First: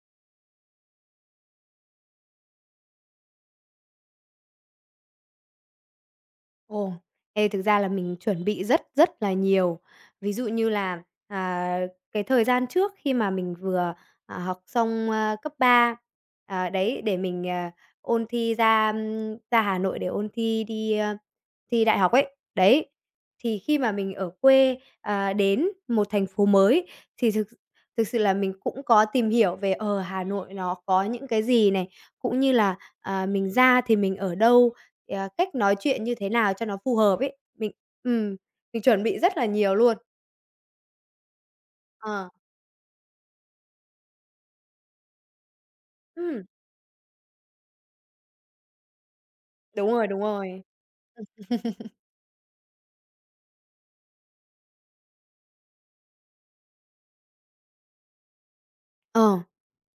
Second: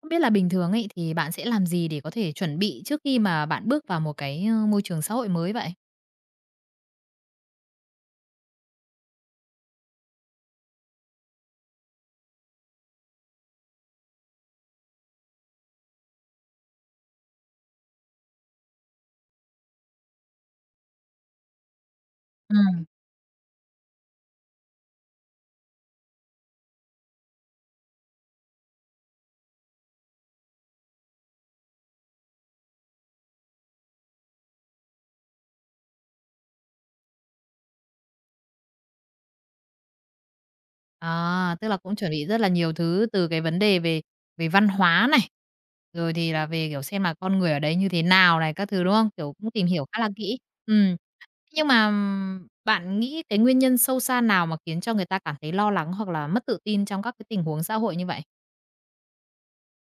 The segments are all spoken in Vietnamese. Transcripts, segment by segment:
Không biết là bình thường ấy thì bạn sẽ làm gì để có thể chuẩn bị trước khi mà bạn bước vào một cái, môi trường xã hội mới vậy? Ồ, thực ra là mình chuẩn bị rất rất là nhiều. Ví dụ như là, à, cái thời gian trước khi mà mình vừa, học xong, cấp 3 đấy, để mình, ôn thi ra, ra Hà Nội để ôn thi đi, thi đại học ấy, Ừ, đấy. Thì khi mà mình ở quê, đến một thành phố mới thì thực thực sự là mình cũng có tìm hiểu về, ở Hà Nội nó có những cái gì này, cũng như là, mình ra thì mình ở đâu, cách nói chuyện như thế nào cho nó phù hợp ấy. Ừm, mình chuẩn bị rất là nhiều luôn. à, tức là cũng chuẩn bị Ờ, rất là nhiều thứ từ cái vấn đề về về văn hóa này, rồi thì ừm, là về, kiểu, xem là con người ở đấy như thế nào này, các thứ, đúng không? Kiểu, cũng tìm hiểu Đúng khá rồi, là đúng kỹ. rồi. Ừ, Ừm, nhưng mà, bạn nghĩ cái nguyên nhân sâu xa nào mà khiến cho người ta cảm thấy lo lắng hoặc là mất tự tin trong các cái tình huống xã hội như vậy? ờ.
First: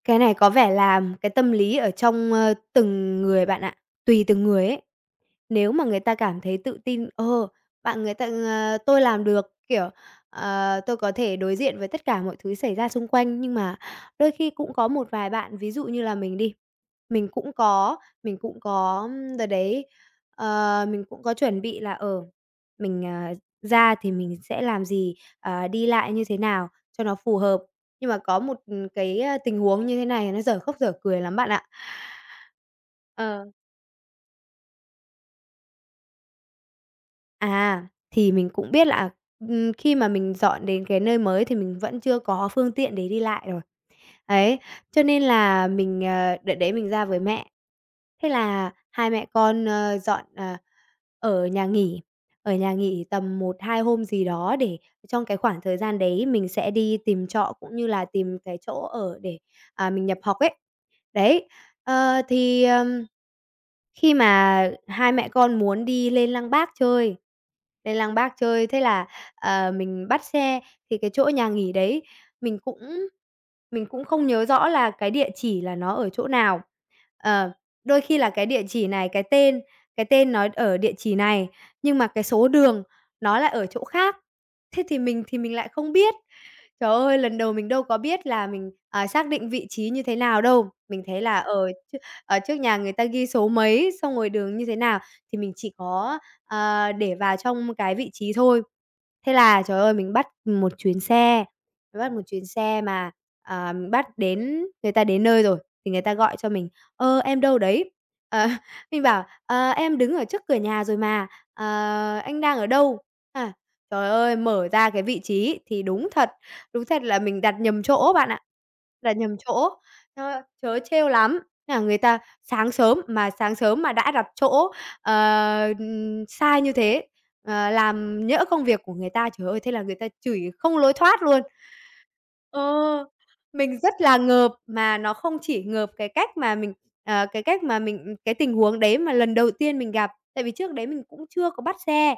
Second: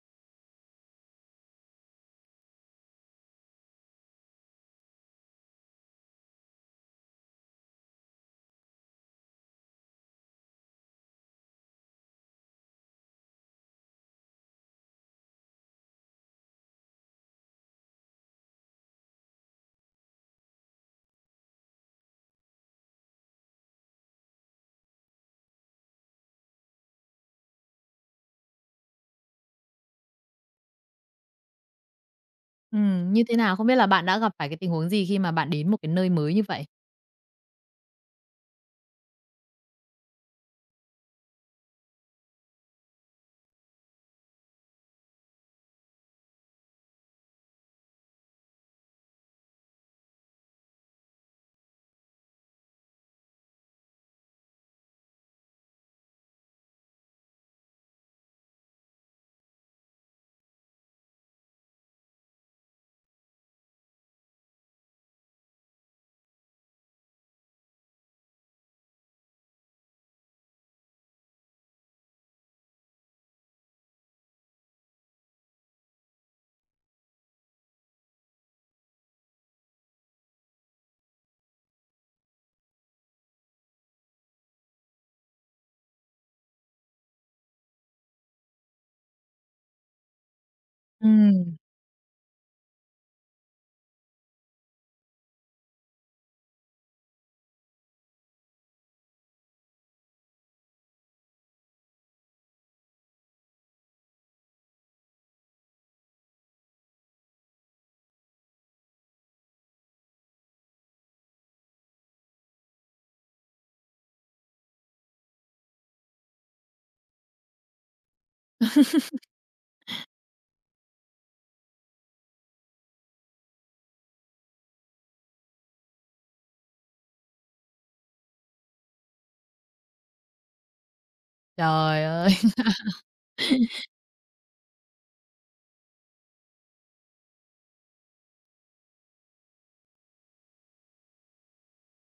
Cái này có vẻ là cái tâm lý ở trong, từng người bạn ạ, tùy từng người ấy. Nếu mà người ta cảm thấy tự tin, bạn người ta tôi làm được, kiểu, tôi có thể đối diện với tất cả mọi thứ xảy ra xung quanh, nhưng mà đôi khi cũng có một vài bạn, ví dụ như là mình đi, mình cũng có mình cũng có đợt đấy, mình cũng có chuẩn bị là, ở mình, ra thì mình sẽ làm gì, đi lại như thế nào cho nó phù hợp. Nhưng mà có một, cái, tình huống như thế này nó dở khóc dở cười lắm bạn ạ. Ừ, như thế Ờ. nào? Không biết là bạn đã gặp phải cái tình huống gì khi mà bạn đến một cái nơi mới như vậy? Thì mình cũng biết là, khi mà mình dọn đến cái nơi mới thì mình vẫn chưa có phương tiện để đi lại rồi. Ấy, cho nên là mình, đợt đấy mình ra với mẹ. Thế là hai mẹ con, dọn, ở nhà nghỉ, ở nhà nghỉ tầm một 2 hôm gì đó để trong cái khoảng thời gian đấy mình sẽ đi tìm trọ cũng như là tìm cái chỗ ở để, mình nhập học ấy. Đấy, ờ, thì, ờm, khi mà hai mẹ con muốn đi lên Lăng Bác chơi, lên Lăng Bác chơi, thế là, mình bắt xe, thì cái chỗ nhà nghỉ đấy mình cũng mình cũng không nhớ rõ là cái địa chỉ là nó ở chỗ nào. Ờ, đôi khi là cái địa chỉ này, cái tên nó ở địa chỉ này, nhưng mà cái số đường nó lại ở chỗ khác, thế thì mình lại không biết. Trời ơi, lần đầu mình đâu có biết là mình, xác định vị trí như thế nào đâu, mình Ừ, thấy là, ở trước nhà người ta ghi số mấy, xong rồi đường như thế nào, thì mình chỉ có, để vào trong cái vị trí thôi. Thế là, trời ơi, mình bắt một chuyến xe, mình bắt một chuyến xe mà, mình bắt đến người ta đến nơi rồi thì người ta gọi cho mình: "Ơ, em đâu đấy?" Ờ, mình bảo: "Ờ, em đứng ở trước cửa nhà rồi mà, ờ, anh đang ở đâu?" À, trời ơi, mở ra cái vị trí thì đúng thật là mình đặt nhầm chỗ bạn ạ, đặt nhầm chỗ. Trời ơi, trớ trêu lắm! Thế là người ta sáng sớm, mà sáng sớm mà đã đặt chỗ, sai như thế, làm nhỡ công việc của người ta, trời ơi, thế là người ta chửi không lối thoát luôn. trời ơi! Ờ, mình rất là ngợp, mà nó không chỉ ngợp cái cách mà mình, cái cách mà mình cái tình huống đấy mà lần đầu tiên mình gặp, tại vì trước đấy mình cũng chưa có bắt xe.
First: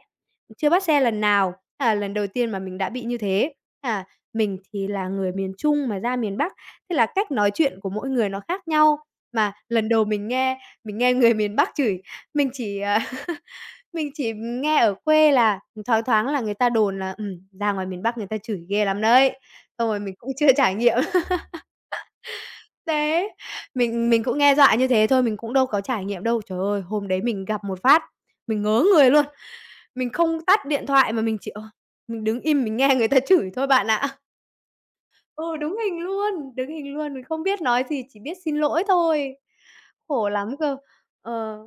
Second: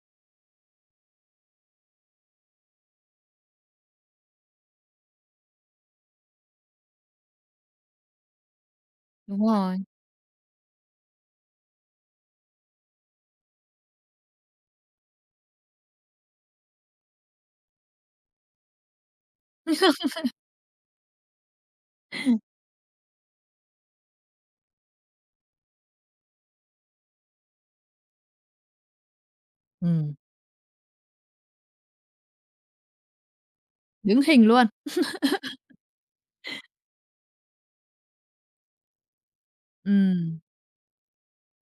Chưa bắt xe lần nào, thế là lần đầu tiên mà mình đã bị như thế. À, mình thì là người miền Trung mà ra miền Bắc, thế là cách nói chuyện của mỗi người nó khác nhau. Đúng Mà rồi. lần đầu mình nghe người miền Bắc chửi, mình chỉ, mình chỉ nghe ở quê là thoáng thoáng là người ta đồn là, "Ra ngoài miền Bắc người ta chửi ghê lắm đấy." Xong rồi mình cũng chưa trải nghiệm. Thế mình cũng nghe dọa như thế thôi, mình cũng đâu có trải nghiệm đâu. Trời ơi, hôm đấy mình gặp một phát, mình ngớ người luôn. Mình Ừm. không tắt điện thoại mà mình chỉ, mình đứng im mình nghe người ta chửi thôi bạn ạ. Đứng hình luôn. Ừ, đúng hình luôn, đứng hình luôn, mình không biết nói gì, chỉ biết xin lỗi thôi. Khổ Ừm. lắm cơ. Ờ,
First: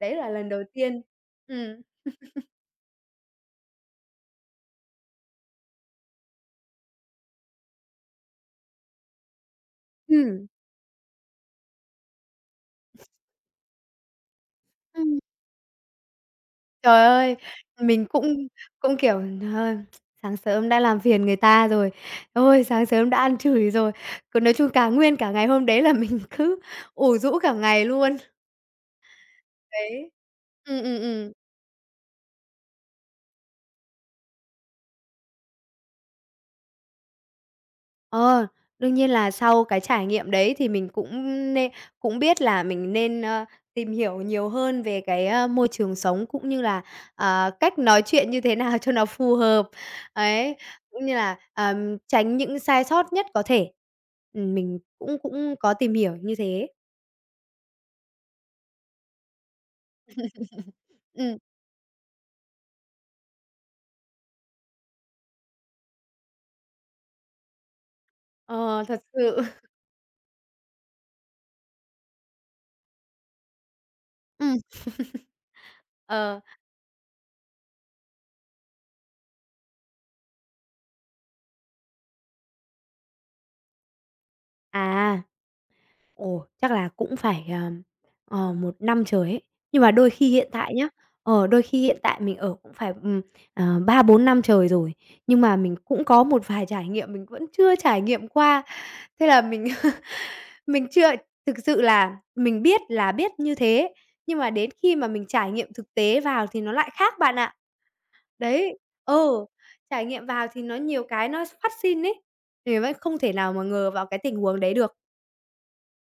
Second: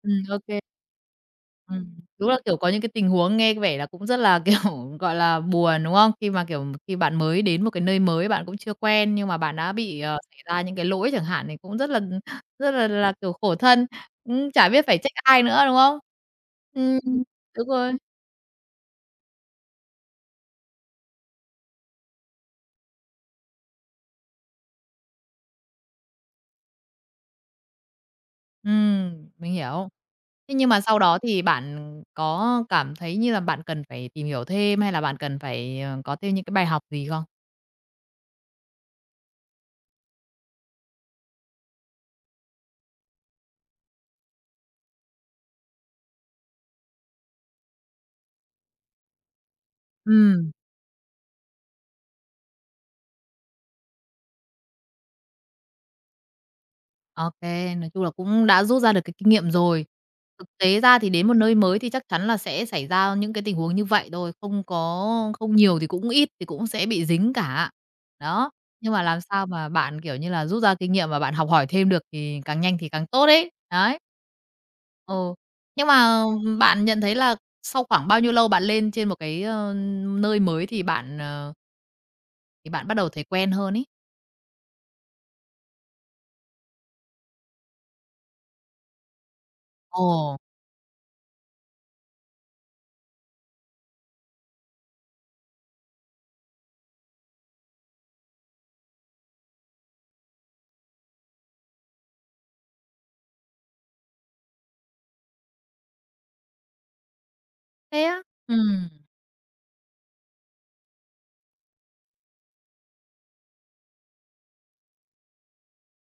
đấy là Ô lần kê. đầu tiên. Ừm. Ừm. Đúng là, kiểu, có những cái tình huống nghe có vẻ là cũng rất là, kiểu, gọi là, buồn, đúng không? Khi mà, kiểu, khi bạn mới đến một cái nơi mới bạn cũng chưa quen, nhưng mà bạn đã bị, xảy Ừm. ra những cái lỗi chẳng hạn thì cũng rất là rất là, kiểu, khổ thân, cũng chả biết phải trách Ừm. ai nữa, đúng không? Ừm, Trời ơi, đúng rồi. mình cũng kiểu, ờ, sáng sớm đã làm phiền người ta rồi, ôi, sáng sớm đã ăn chửi rồi. Cứ nói chung cả nguyên cả ngày hôm đấy là mình cứ ù rũ cả ngày luôn. Mình hiểu. Đấy. Thế nhưng mà Ừm, sau ừm, đó ừm. thì bạn có cảm thấy như là bạn cần phải tìm hiểu thêm hay là bạn cần phải, có thêm những cái bài học gì không? Ờ, đương nhiên là sau cái trải nghiệm đấy thì mình cũng nên cũng biết là mình nên, tìm hiểu nhiều hơn về cái, môi trường sống cũng như là, cách nói chuyện như thế nào cho nó phù hợp, Ừm. ấy, cũng như là, tránh những sai sót nhất có thể. Mình cũng cũng có tìm hiểu như thế. OK, nói chung là cũng đã rút ra được cái kinh nghiệm rồi. Thực tế ra thì đến một Ừm, nơi mới thì chắc chắn là sẽ xảy ra những cái tình huống như vậy thôi, không có không nhiều thì cũng ít thì cũng sẽ bị dính cả. Đó, ờ, nhưng thật mà làm sự. sao mà bạn, kiểu như là, rút ra kinh nghiệm và bạn học hỏi thêm được thì càng nhanh thì càng tốt ấy, đấy. Ừm, Ồ, nhưng mà ờ. bạn nhận thấy là sau khoảng bao nhiêu lâu bạn lên trên một cái, nơi mới thì bạn, thì bạn bắt đầu thấy quen hơn ấy? À. Ồ, chắc là cũng phải, 1 năm trời ấy. Nhưng mà đôi khi Ồ, hiện tại nhá, đôi khi hiện tại mình ở cũng phải, 3, 4 năm trời rồi, nhưng mà mình cũng có một vài trải nghiệm mình vẫn chưa trải nghiệm qua. Thế là mình mình chưa thực sự là mình biết là biết như thế, nhưng mà đến khi mà mình trải nghiệm thực tế vào thì nó lại khác bạn ạ. thế á? Ừ. Đấy, ừ, trải nghiệm vào thì nó nhiều cái nó phát sinh ấy, thì vẫn không thể nào mà ngờ vào cái tình huống đấy được.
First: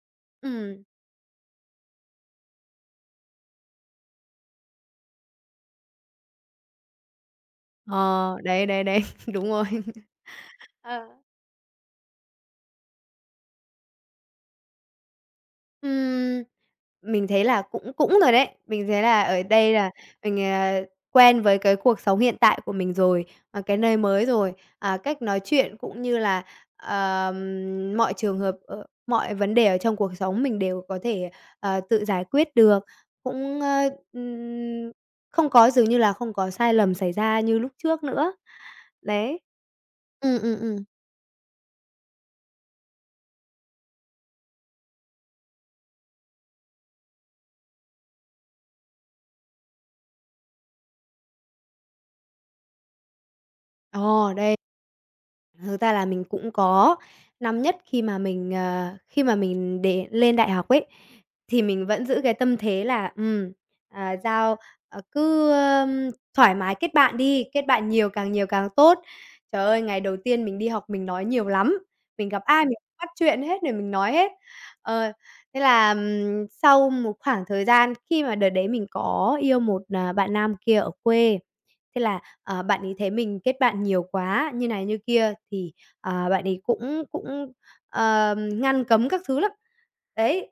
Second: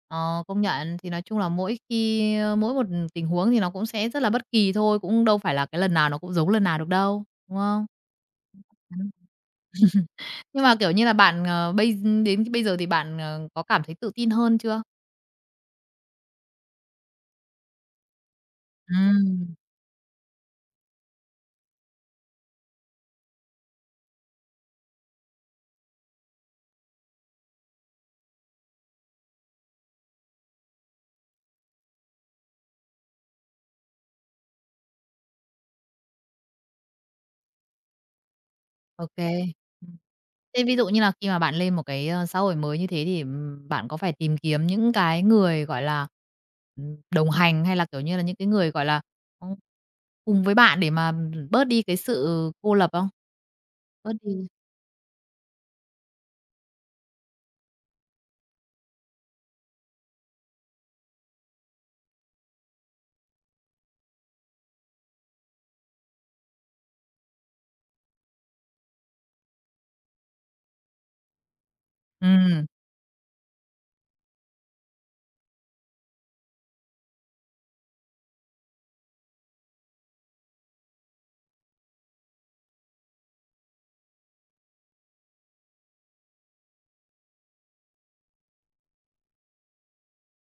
Ờ, công Ừm. nhận. Thì nói chung là mỗi khi mỗi một tình huống thì nó cũng sẽ rất là bất kỳ thôi, cũng đâu phải là cái lần nào nó cũng giống lần nào được đâu, đúng không? Ờ, đấy, đấy, đấy, Đúng. đúng rồi. Nhưng mà, kiểu như là, Ờ. bạn, ờ, bây đến bây giờ thì bạn, có cảm thấy tự tin hơn chưa? Ừm, mình thấy là cũng cũng rồi đấy, mình thấy là ở Ừm, đây là mình, quen với cái cuộc sống hiện tại của mình rồi, cái nơi mới rồi, cách nói chuyện cũng như là, mọi trường hợp ở mọi vấn đề ở trong cuộc sống mình đều có thể, tự giải quyết được, cũng, không có dường như là không có sai lầm xảy ra như lúc trước nữa. ô kê. Đấy. ừ ừ Thế ừ ví dụ như là khi mà bạn lên một cái, xã hội mới như thế thì, bạn có phải tìm kiếm những cái người, gọi là, đồng hành hay là, kiểu như là, những cái người, gọi là, ừm, cùng với bạn để mà bớt đi cái sự cô lập không? Ớt Ồ, điều. đây thực ra là mình cũng có. Năm nhất khi mà mình, khi mà mình để lên đại học ấy, thì mình vẫn giữ cái tâm thế là, giao, cứ, thoải mái kết bạn đi, kết bạn nhiều càng tốt. Trời ơi, ngày đầu tiên mình đi học mình nói nhiều lắm, mình gặp ai Ừm, mình cũng bắt chuyện hết rồi mình nói hết. Ờ, thế là, sau một khoảng thời gian khi mà đợt đấy mình có yêu một, bạn nam kia ở quê. Thế là, bạn ấy thấy mình kết bạn nhiều quá, như này như kia thì, bạn ấy cũng cũng, ngăn cấm các thứ lắm. Đấy.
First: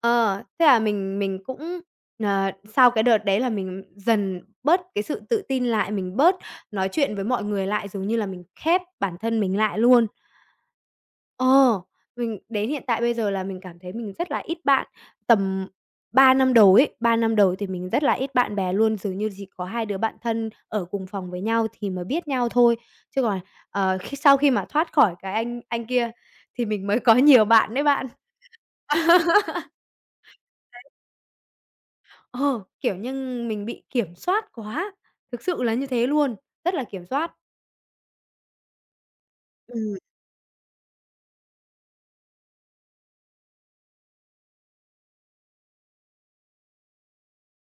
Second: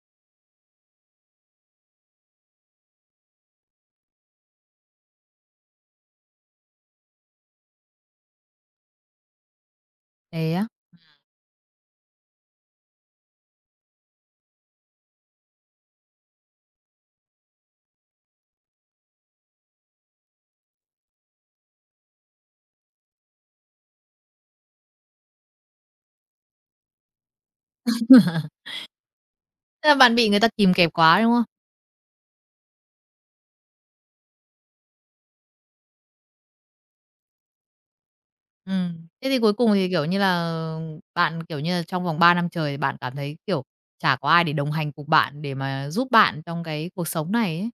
Ờ, thế là mình cũng, sau cái đợt đấy là mình dần bớt cái sự tự tin lại, mình bớt nói chuyện với mọi người lại, giống như là mình khép bản thân mình lại luôn. thế á? Ờ, mình đến hiện tại bây giờ là mình cảm thấy mình rất là ít bạn. Tầm 3 năm đầu ấy, 3 năm đầu thì mình rất là ít bạn bè luôn, dường như chỉ có 2 đứa bạn thân ở cùng phòng với nhau thì mới biết nhau thôi. Chứ còn, khi sau khi mà thoát khỏi cái anh kia thì mình mới có nhiều bạn đấy bạn. Thế là bạn bị người ta kìm kẹp quá, đúng không? Ờ, kiểu như, mình bị kiểm soát quá, thực sự là như thế luôn, rất là kiểm soát. Thế thì cuối cùng thì, Ừm. kiểu như là, bạn, kiểu như là, trong vòng 3 năm trời thì bạn cảm thấy, kiểu, chả có ai để đồng hành cùng bạn, để mà giúp bạn trong cái cuộc sống này ấy.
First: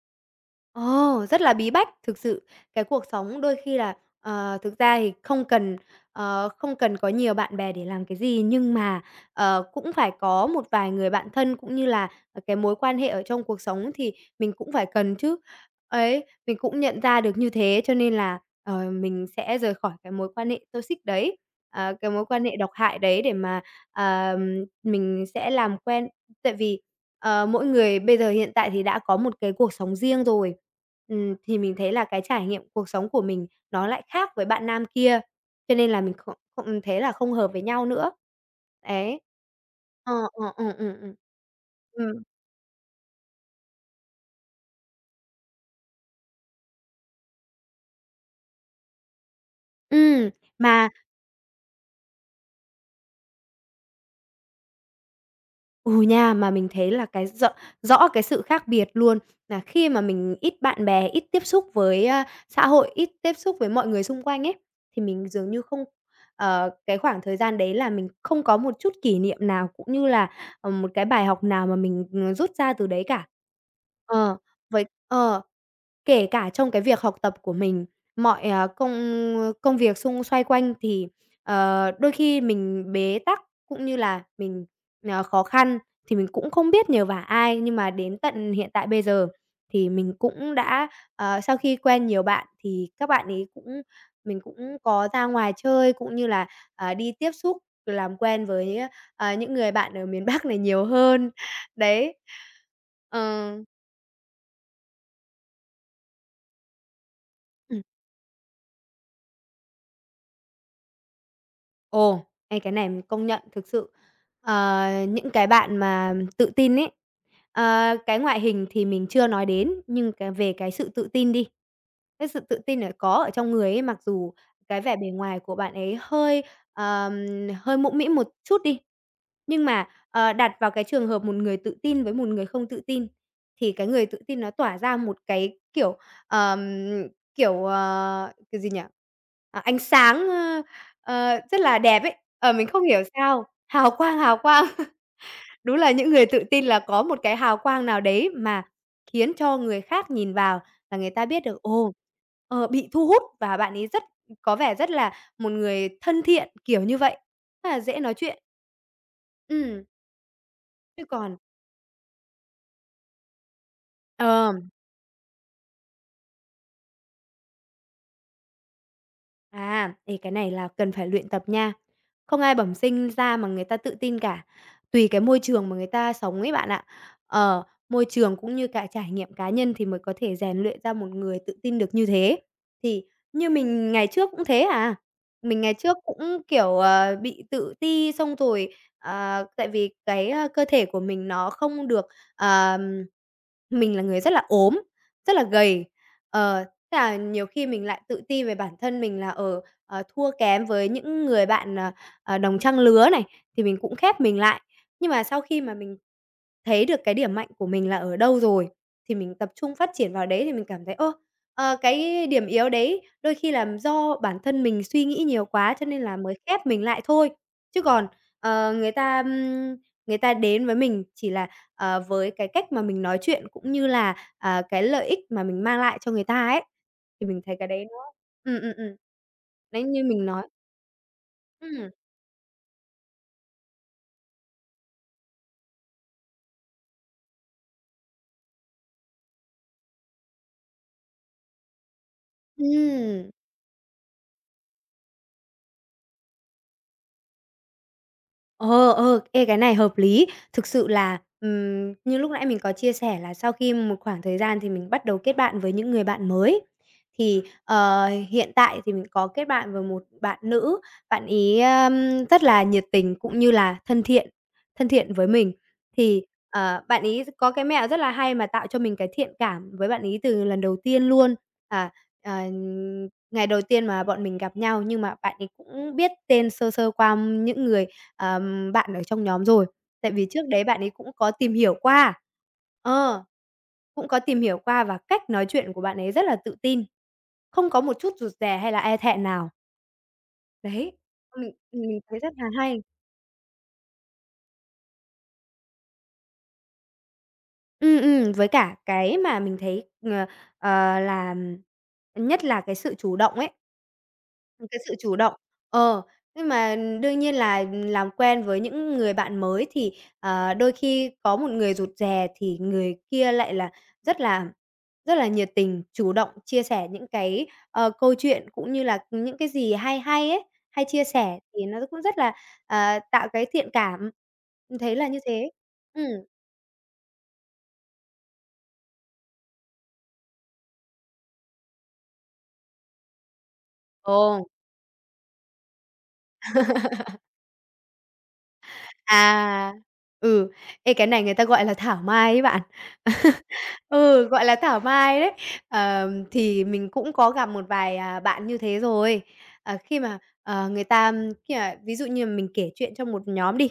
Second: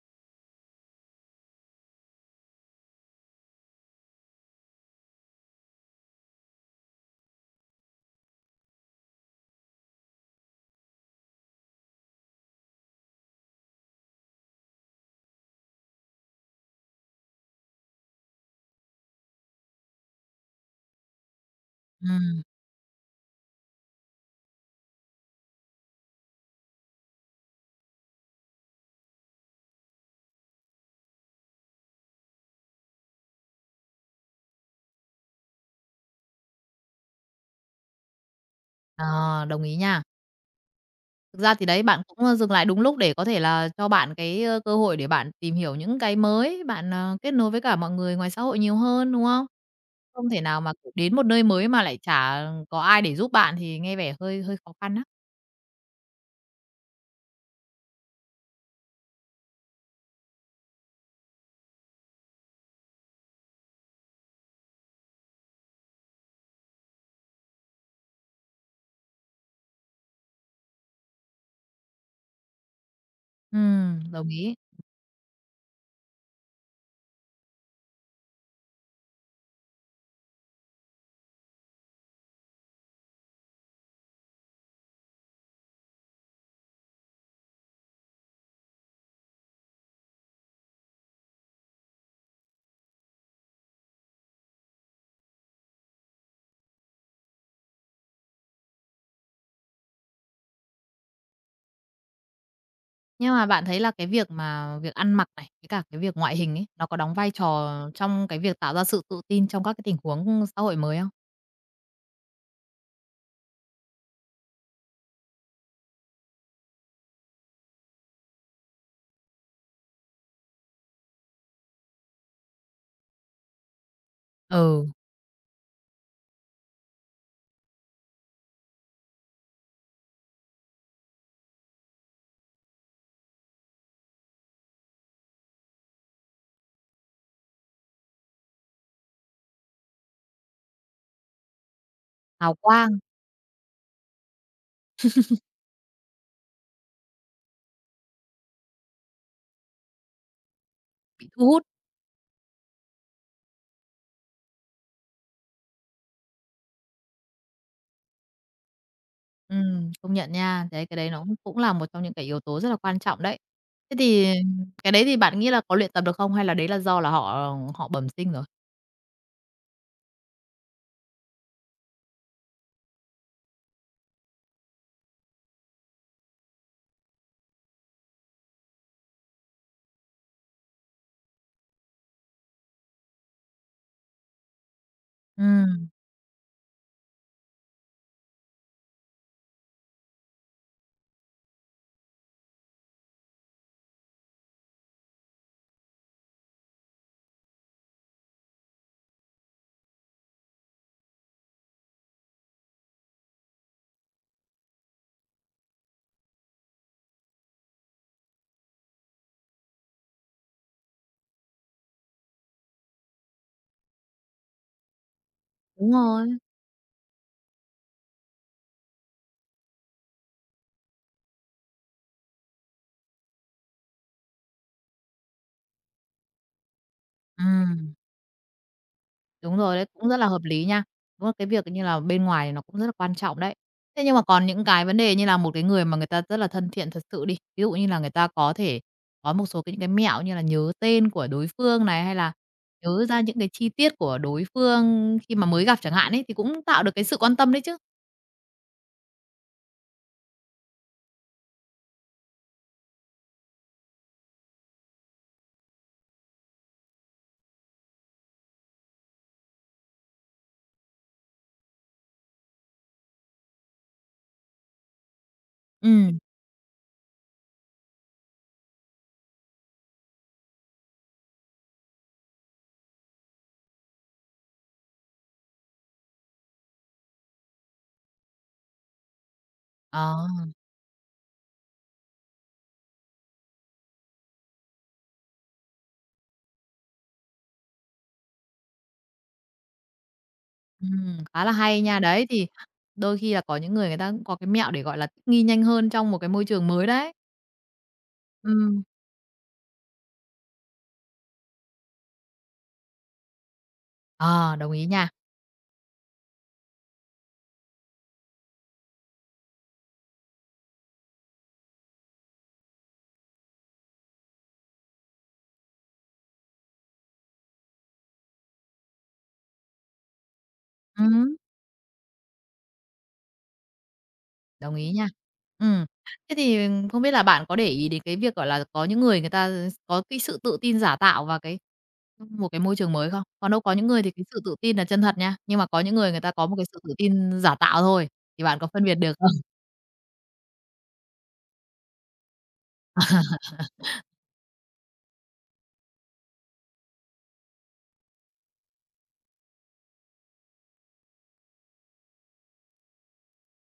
Ồ, rất là bí bách, thực sự. Cái cuộc sống đôi khi là, thực ra thì không cần, không cần có nhiều bạn bè để làm cái gì, nhưng mà, cũng phải có một vài người bạn thân, cũng như là, cái mối quan hệ ở trong cuộc sống thì mình cũng phải cần chứ. Ấy, mình cũng nhận ra được như thế cho nên là, mình sẽ rời khỏi cái mối quan hệ toxic đấy, cái mối Ừm, quan hệ độc hại đấy để mà, mình sẽ làm quen. Tại vì, mỗi người bây giờ hiện tại thì đã có một cái cuộc sống riêng rồi, thì mình thấy là cái trải nghiệm cuộc sống của mình nó lại khác với bạn nam kia, cho nên là mình không không thấy là không hợp với nhau nữa. Đấy. ờ, đồng ý nha. Ờ, ờ, ừ, ừ, ừ. Thực ra thì đấy, bạn Ừm, cũng, dừng lại đúng lúc để có thể là cho bạn cái, cơ hội để bạn tìm hiểu những cái mới, bạn, kết nối với cả mọi người ngoài xã hội nhiều hơn, đúng không? Không ừm, thể nào mà, mà kiểu, đến một nơi mới mà lại chả có ai để giúp bạn thì nghe vẻ hơi hơi khó khăn á. Ừ nha, mà mình thấy là cái rõ rõ cái sự khác biệt luôn, là khi mà mình ít bạn bè, ít tiếp xúc với, xã hội, ít tiếp xúc với mọi người xung quanh ấy, thì mình dường như không ờ, cái khoảng thời gian đấy là mình không có một chút kỷ niệm nào, cũng như là, một cái bài học nào mà mình, rút ra từ đấy cả. Đồng Ờ, ý. với ờ, Kể cả trong cái việc học tập của mình, mọi, công công việc xung xoay quanh thì, đôi khi mình bế tắc cũng như là mình, khó khăn thì mình cũng không biết nhờ vả ai, nhưng mà đến tận hiện tại bây giờ thì mình cũng đã ờ, sau khi quen nhiều bạn thì các bạn ấy cũng mình cũng có ra ngoài chơi, cũng như là, đi tiếp xúc, làm quen với, những người bạn ở miền Bắc này nhiều hơn. Đấy. Nhưng mà Ờ, bạn thấy là cái việc mà việc ăn mặc này, với cả cái việc ngoại hình ấy, nó có đóng vai trò ừm, trong cái việc tạo ra sự tự tin trong các cái tình huống xã hội mới không? Cái này mình công nhận thực sự, những cái bạn mà tự tin ấy, cái ngoại hình thì mình chưa nói đến, nhưng cái về cái sự tự tin đi. Cái sự tự tin có ở trong người ấy, mặc dù cái Ừ. vẻ bề ngoài của bạn ấy hơi, ờm, hơi mũm mĩm một chút đi, nhưng mà, đặt vào cái trường hợp một người tự tin với một người không tự tin, thì cái người tự tin nó tỏa ra một cái, kiểu, ờm, kiểu gì nhỉ? À, ánh sáng, rất là đẹp ấy. Ờ, Hào mình không quang, hiểu sao, hào quang, hào quang. Đúng là những người tự tin là có một cái hào quang nào đấy mà khiến cho người khác nhìn vào là người ta bị biết thu được, hút. ồ, bị thu hút và bạn ấy có vẻ rất là một người thân thiện, kiểu như vậy, rất là dễ nói chuyện. Ừm, Công nhận nha. Đấy, cái chứ đấy nó cũng còn cũng là một trong những cái yếu tố rất là quan trọng đấy. Thế thì ờ. cái đấy thì bạn nghĩ là có luyện tập được không? Hay là đấy là do là họ họ bẩm sinh rồi? À, thì cái này là cần phải luyện tập nha. Không ai bẩm sinh ra mà người ta tự tin cả, tùy cái môi trường mà người ta sống ấy bạn ạ. Ờ, môi trường cũng như cả trải nghiệm cá nhân thì mới có thể rèn luyện ra một người tự tin được như thế. Thì như mình ngày trước cũng thế à, mình ngày Ừm, trước cũng, kiểu, bị tự ti xong rồi, tại vì cái, cơ thể của mình nó không được, ờm mình là người rất là ốm, rất là gầy, ờ, thế là nhiều khi mình lại tự ti về bản thân mình là, thua kém với những người bạn, đồng trang lứa này, thì mình cũng khép mình lại. Nhưng mà sau khi mà mình thấy được cái điểm mạnh của mình là ở đâu rồi, thì mình tập trung phát triển vào đấy thì mình cảm thấy, cái điểm yếu đấy đôi khi là do bản thân mình suy nghĩ nhiều quá cho đúng nên là rồi. mới khép mình lại thôi. Chứ còn, người ta, người ta đến với mình chỉ là, với cái cách mà mình nói chuyện cũng như là cái lợi ích mà mình mang lại cho người ta ấy, thì mình thấy cái đấy Ừm. nó ừm, ừm, ừm, Đúng rồi đấy, đấy, như cũng rất mình là hợp nói lý nha. Đúng là cái việc như ừm, là bên ngoài thì nó cũng rất là quan trọng đấy. Thế nhưng mà còn những cái vấn đề như là một cái người mà người ta rất là thân thiện thật sự đi, ví dụ như là người ta có thể có một số cái những cái mẹo như là nhớ tên của đối phương này, hay là nhớ ra ừm. những cái chi tiết của đối phương khi mà mới gặp chẳng hạn ấy, thì cũng tạo được cái sự quan tâm đấy chứ. Cái này hợp lý. Thực sự là, như lúc nãy mình có chia sẻ là sau khi một khoảng thời gian thì mình bắt đầu kết bạn với những người bạn mới. Thì, hiện tại thì mình có kết bạn với một bạn nữ, bạn ý rất là nhiệt tình cũng như là thân thiện với mình. Ừ. Thì, bạn ý có cái mẹo rất là hay mà tạo cho mình cái thiện cảm với bạn ý từ lần đầu tiên luôn. À, ờ, Ngày đầu tiên mà bọn mình gặp nhau nhưng mà bạn ấy cũng biết tên sơ sơ qua những người bạn ở trong nhóm rồi, tại Ờ, vì trước đấy bạn ấy cũng có tìm hiểu qua. Ờ, cũng có tìm hiểu qua và cách nói chuyện của bạn ấy rất là tự tin, không có một chút rụt rè hay là e thẹn nào. Đấy, khá mình là hay nha. mình thấy Đấy, rất thì là hay. đôi khi là có những người người ta cũng có cái mẹo để, gọi là, thích nghi nhanh hơn trong một cái môi trường mới đấy. Với cả Ừ. cái mà mình thấy, là nhất là cái sự chủ động ấy. Ờ, đồng Cái ý sự nha. chủ động. Ờ, nhưng mà đương nhiên là làm quen với những người bạn mới thì, đôi khi có một người rụt rè thì người kia lại là rất là rất là nhiệt tình, chủ động chia sẻ những cái, câu chuyện cũng như là những cái gì hay hay ấy, hay chia Ừm. sẻ thì nó cũng rất là, tạo cái thiện cảm. Đồng Mình ý thấy là nha. như thế. Ừm. Ừm. Thế thì không biết là bạn có để ý đến cái việc, gọi là, có những người người ta có cái sự tự tin giả tạo vào cái một cái môi trường mới không? Còn đâu có những người thì Ồ, cái sự tự tin là chân thật nha, nhưng mà có những người người ta có một cái sự tự tin giả tạo thôi, thì bạn có phân biệt được không? à, ừ, ê, Cái này người ta gọi là thảo mai ấy bạn. Ừ, gọi là thảo mai đấy. Thì mình cũng có gặp một vài, bạn như thế rồi. Ờ, khi mà, người ta khi mà ví dụ như mình kể chuyện trong một nhóm đi,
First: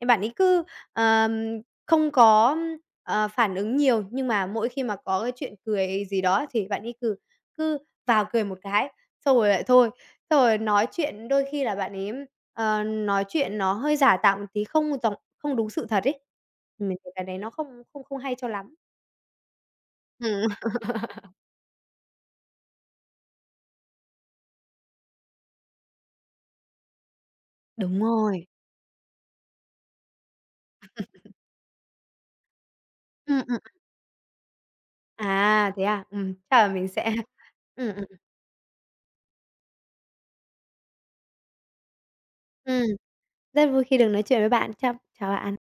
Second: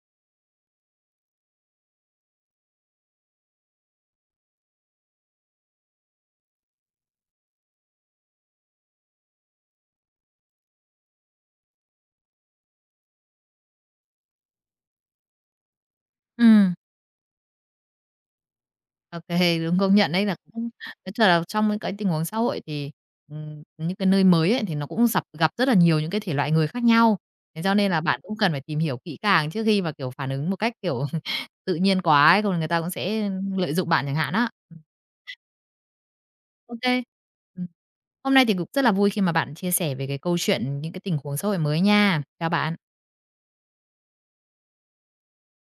thì bạn ấy cứ, ờm, không có, phản ứng nhiều, nhưng mà mỗi khi mà có cái chuyện cười gì đó thì bạn ấy cứ cứ vào cười một cái, xong rồi lại thôi. Xong rồi nói chuyện đôi khi là bạn ấy, nói chuyện nó hơi giả tạo một tí, không đúng sự thật ấy. Ừm. Mình thấy cái đấy nó không không không hay cho lắm. OK, đúng, công nhận đấy là Ừm. cũng nói chung là trong những cái tình huống xã hội thì, những cái nơi mới ấy, thì nó cũng gặp gặp rất là nhiều những cái thể loại người khác nhau. Thế cho nên là Đúng bạn cũng rồi. cần phải tìm hiểu kỹ càng trước khi mà, kiểu, phản ứng một cách, kiểu, tự nhiên quá ấy, không người ta cũng sẽ Ừm, ừm. lợi dụng bạn chẳng hạn á. À, thế à? Chắc là mình OK. sẽ Ừm. ừm, ừm, Hôm nay thì cũng rất là vui khi mà bạn chia sẻ về cái câu chuyện những cái tình huống xã hội mới nha. Chào bạn. ừm. Rất vui khi được nói chuyện với bạn. Chào chào bạn.